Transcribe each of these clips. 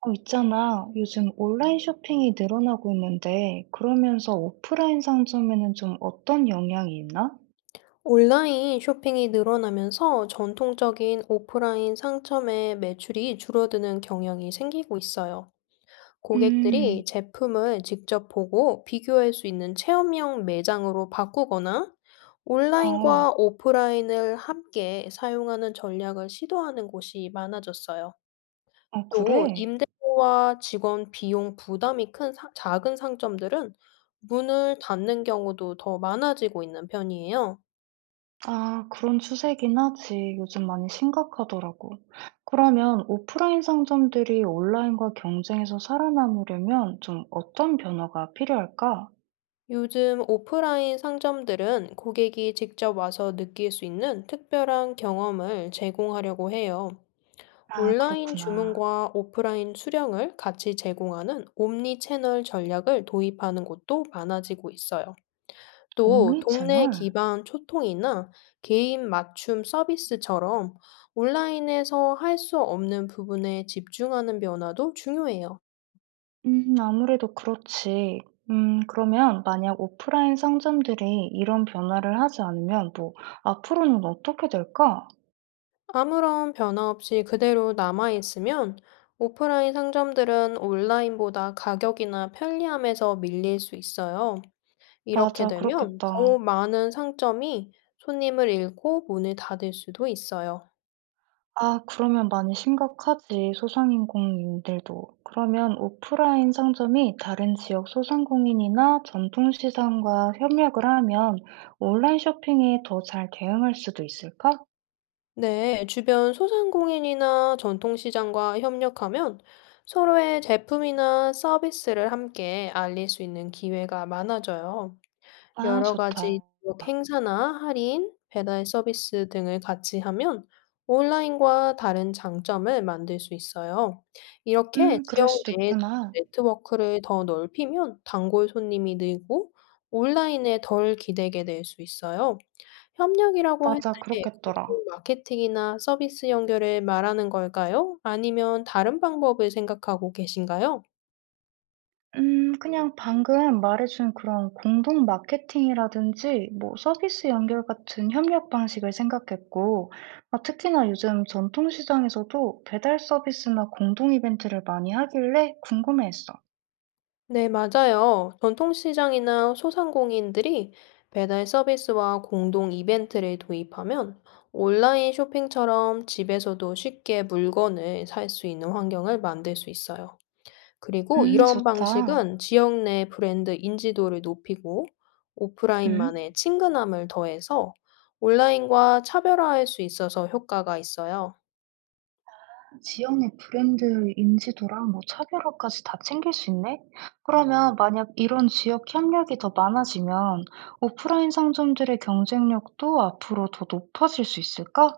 있잖아. 요즘 온라인 쇼핑이 늘어나고 있는데, 그러면서 오프라인 상점에는 좀 어떤 영향이 있나? 온라인 쇼핑이 늘어나면서 전통적인 오프라인 상점의 매출이 줄어드는 경향이 생기고 있어요. 음, 고객들이 제품을 직접 보고 비교할 수 있는 체험형 매장으로 바꾸거나 어, 온라인과 오프라인을 함께 사용하는 전략을 시도하는 곳이 많아졌어요. 또 그래? 임대료와 직원 비용 부담이 큰 작은 상점들은 문을 닫는 경우도 더 많아지고 있는 편이에요. 아, 그런 추세긴 하지. 요즘 많이 심각하더라고. 그러면 오프라인 상점들이 온라인과 경쟁에서 살아남으려면 좀 어떤 변화가 필요할까? 요즘 오프라인 상점들은 고객이 직접 와서 느낄 수 있는 특별한 경험을 제공하려고 해요. 아, 온라인 그렇구나. 주문과 오프라인 수령을 같이 제공하는 옴니 채널 전략을 도입하는 곳도 많아지고 있어요. 또 동네 옴니채널? 기반 초통이나 개인 맞춤 서비스처럼 온라인에서 할 수 없는 부분에 집중하는 변화도 중요해요. 아무래도 그렇지. 그러면 만약 오프라인 상점들이 이런 변화를 하지 않으면 뭐 앞으로는 어떻게 될까? 아무런 변화 없이 그대로 남아있으면 오프라인 상점들은 온라인보다 가격이나 편리함에서 밀릴 수 있어요. 이렇게 맞아, 되면 더 그렇겠다. 많은 상점이 손님을 잃고 문을 닫을 수도 있어요. 아, 그러면 많이 심각하지, 소상인공인들도. 그러면 오프라인 상점이 다른 지역 소상공인이나 전통시장과 협력을 하면 온라인 쇼핑에 더 잘 대응할 수도 있을까? 네, 주변 소상공인이나 전통시장과 협력하면 서로의 제품이나 서비스를 함께 알릴 수 있는 기회가 많아져요. 아, 여러 가지 좋다. 지역 행사나 할인, 배달 서비스 등을 같이 하면 온라인과 다른 장점을 만들 수 있어요. 이렇게 그럴 지역 수도 내 있구나. 네트워크를 더 넓히면 단골 손님이 늘고 온라인에 덜 기대게 될 수 있어요. 협력이라고 할 맞아, 때 그렇겠더라. 공통 마케팅이나 서비스 연결을 말하는 걸까요? 아니면 다른 방법을 생각하고 계신가요? 음, 그냥 방금 말해 준 그런 공동 마케팅이라든지 뭐 서비스 연결 같은 협력 방식을 생각했고, 아, 특히나 요즘 전통 시장에서도 배달 서비스나 공동 이벤트를 많이 하길래 궁금해했어. 네, 맞아요. 전통시장이나 소상공인들이 배달 서비스와 공동 이벤트를 도입하면 온라인 쇼핑처럼 집에서도 쉽게 물건을 살 수 있는 환경을 만들 수 있어요. 그리고 음, 이런 좋다. 방식은 지역 내 브랜드 인지도를 높이고 음. 오프라인만의 친근함을 더해서 온라인과 차별화할 수 있어서 효과가 있어요. 지역의 브랜드 인지도랑 뭐 차별화까지 다 챙길 수 있네? 그러면 만약 이런 지역 협력이 더 많아지면 오프라인 상점들의 경쟁력도 앞으로 더 높아질 수 있을까?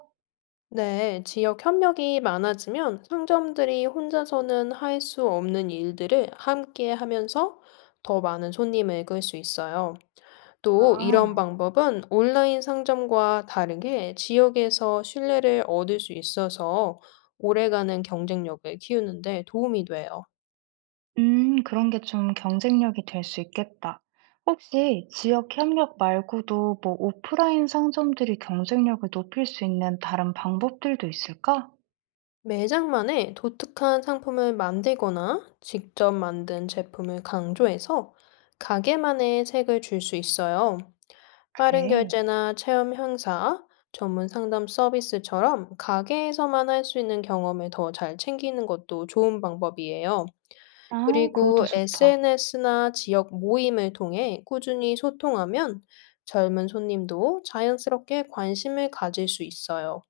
네, 지역 협력이 많아지면 상점들이 혼자서는 할 수 없는 일들을 함께 하면서 더 많은 손님을 끌 수 있어요. 또 이런 아. 방법은 온라인 상점과 다르게 지역에서 신뢰를 얻을 수 있어서 오래가는 경쟁력을 키우는 데 도움이 돼요. 그런 게 좀 경쟁력이 될 수 있겠다. 혹시 지역 협력 말고도 뭐 오프라인 상점들이 경쟁력을 높일 수 있는 다른 방법들도 있을까? 매장만의 독특한 상품을 만들거나 직접 만든 제품을 강조해서 가게만의 색을 줄 수 있어요. 빠른 그래. 결제나 체험 행사, 전문 상담 서비스처럼 가게에서만 할 수 있는 경험을 더 잘 챙기는 것도 좋은 방법이에요. 아, 그것도 그리고 좋다. SNS나 지역 모임을 통해 꾸준히 소통하면 젊은 손님도 자연스럽게 관심을 가질 수 있어요.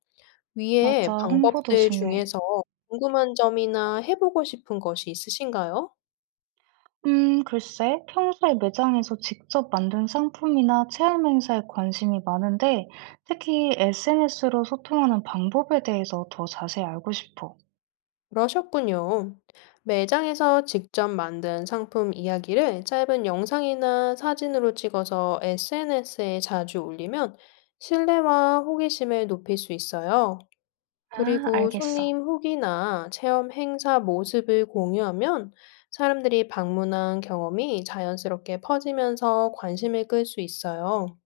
위의 맞아, 홍보도 방법들 중요해. 중에서 궁금한 점이나 해보고 싶은 것이 있으신가요? 글쎄, 평소에 매장에서 직접 만든 상품이나 체험 행사에 관심이 많은데, 특히 SNS로 소통하는 방법에 대해서 더 자세히 알고 싶어. 그러셨군요. 매장에서 직접 만든 상품 이야기를 짧은 영상이나 사진으로 찍어서 SNS에 자주 올리면 신뢰와 호기심을 높일 수 있어요. 아, 그리고 알겠어. 손님 후기나 체험 행사 모습을 공유하면 사람들이 방문한 경험이 자연스럽게 퍼지면서 관심을 끌 수 있어요.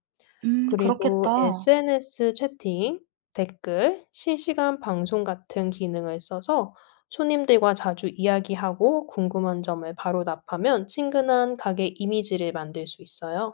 그리고 그렇겠다. SNS 채팅, 댓글, 실시간 방송 같은 기능을 써서 손님들과 자주 이야기하고 궁금한 점을 바로 답하면 친근한 가게 이미지를 만들 수 있어요.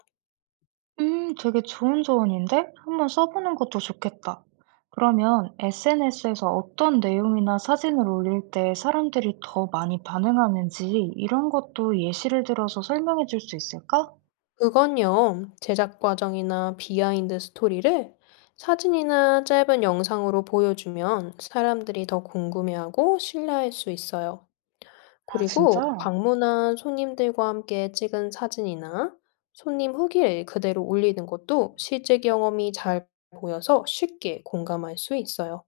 되게 좋은 조언인데? 한번 써보는 것도 좋겠다. 그러면 SNS에서 어떤 내용이나 사진을 올릴 때 사람들이 더 많이 반응하는지 이런 것도 예시를 들어서 설명해 줄 수 있을까? 그건요, 제작 과정이나 비하인드 스토리를 사진이나 짧은 영상으로 보여주면 사람들이 더 궁금해하고 신뢰할 수 있어요. 아, 진짜? 그리고 방문한 손님들과 함께 찍은 사진이나 손님 후기를 그대로 올리는 것도 실제 경험이 잘 보여서 쉽게 공감할 수 있어요.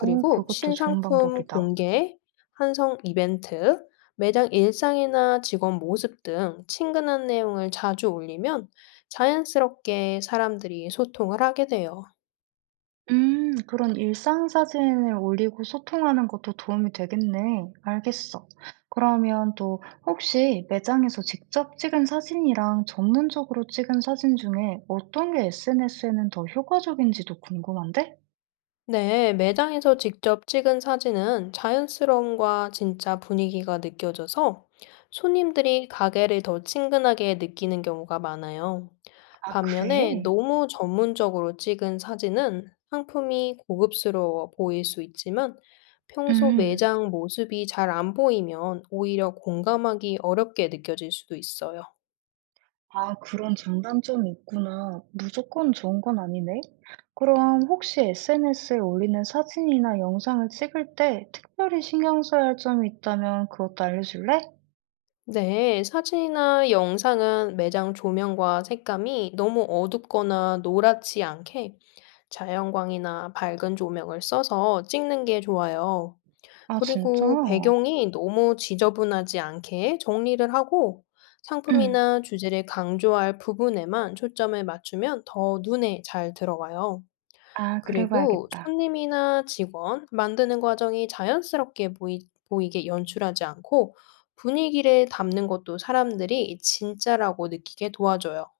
어, 그것도 좋은 신상품 방법이다. 공개, 한성 이벤트, 매장 일상이나 직원 모습 등 친근한 내용을 자주 올리면 자연스럽게 사람들이 소통을 하게 돼요. 그런 일상 사진을 올리고 소통하는 것도 도움이 되겠네. 알겠어. 그러면 또 혹시 매장에서 직접 찍은 사진이랑 전문적으로 찍은 사진 중에 어떤 게 SNS에는 더 효과적인지도 궁금한데? 네, 매장에서 직접 찍은 사진은 자연스러움과 진짜 분위기가 느껴져서 손님들이 가게를 더 친근하게 느끼는 경우가 많아요. 아, 반면에 그래? 너무 전문적으로 찍은 사진은 상품이 고급스러워 보일 수 있지만 평소 음. 매장 모습이 잘 안 보이면 오히려 공감하기 어렵게 느껴질 수도 있어요. 아, 그런 장단점이 있구나. 무조건 좋은 건 아니네. 그럼 혹시 SNS에 올리는 사진이나 영상을 찍을 때 특별히 신경 써야 할 점이 있다면 그것도 알려줄래? 네, 사진이나 영상은 매장 조명과 색감이 너무 어둡거나 노랗지 않게 자연광이나 밝은 조명을 써서 찍는 게 좋아요. 아, 진짜? 그리고 배경이 너무 지저분하지 않게 정리를 하고 응. 상품이나 주제를 강조할 부분에만 초점을 맞추면 더 눈에 잘 들어와요. 아, 그래 그리고 봐야겠다. 손님이나 직원, 만드는 과정이 보이게 연출하지 않고 분위기를 담는 것도 사람들이 진짜라고 느끼게 도와줘요.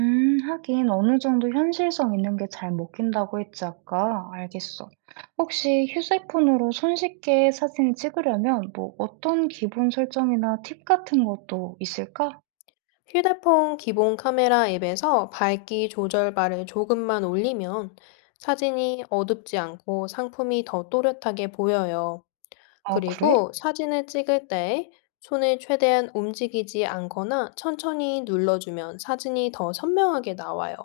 음, 하긴 어느 정도 현실성 있는 게 잘 먹힌다고 했지 아까. 알겠어. 혹시 휴대폰으로 손쉽게 사진을 찍으려면 뭐 어떤 기본 설정이나 팁 같은 것도 있을까? 휴대폰 기본 카메라 앱에서 밝기 조절 바를 조금만 올리면 사진이 어둡지 않고 상품이 더 또렷하게 보여요. 아, 그래? 그리고 사진을 찍을 때 손을 최대한 움직이지 않거나 천천히 눌러주면 사진이 더 선명하게 나와요.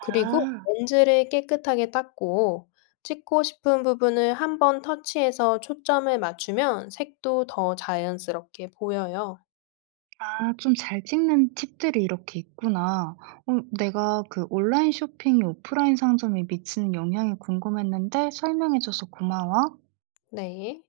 그리고 렌즈를 깨끗하게 닦고 찍고 싶은 부분을 한번 터치해서 초점을 맞추면 색도 더 자연스럽게 보여요. 아, 좀 잘 찍는 팁들이 이렇게 있구나. 어, 내가 그 온라인 쇼핑이 오프라인 상점에 미치는 영향이 궁금했는데 설명해 줘서 고마워. 네.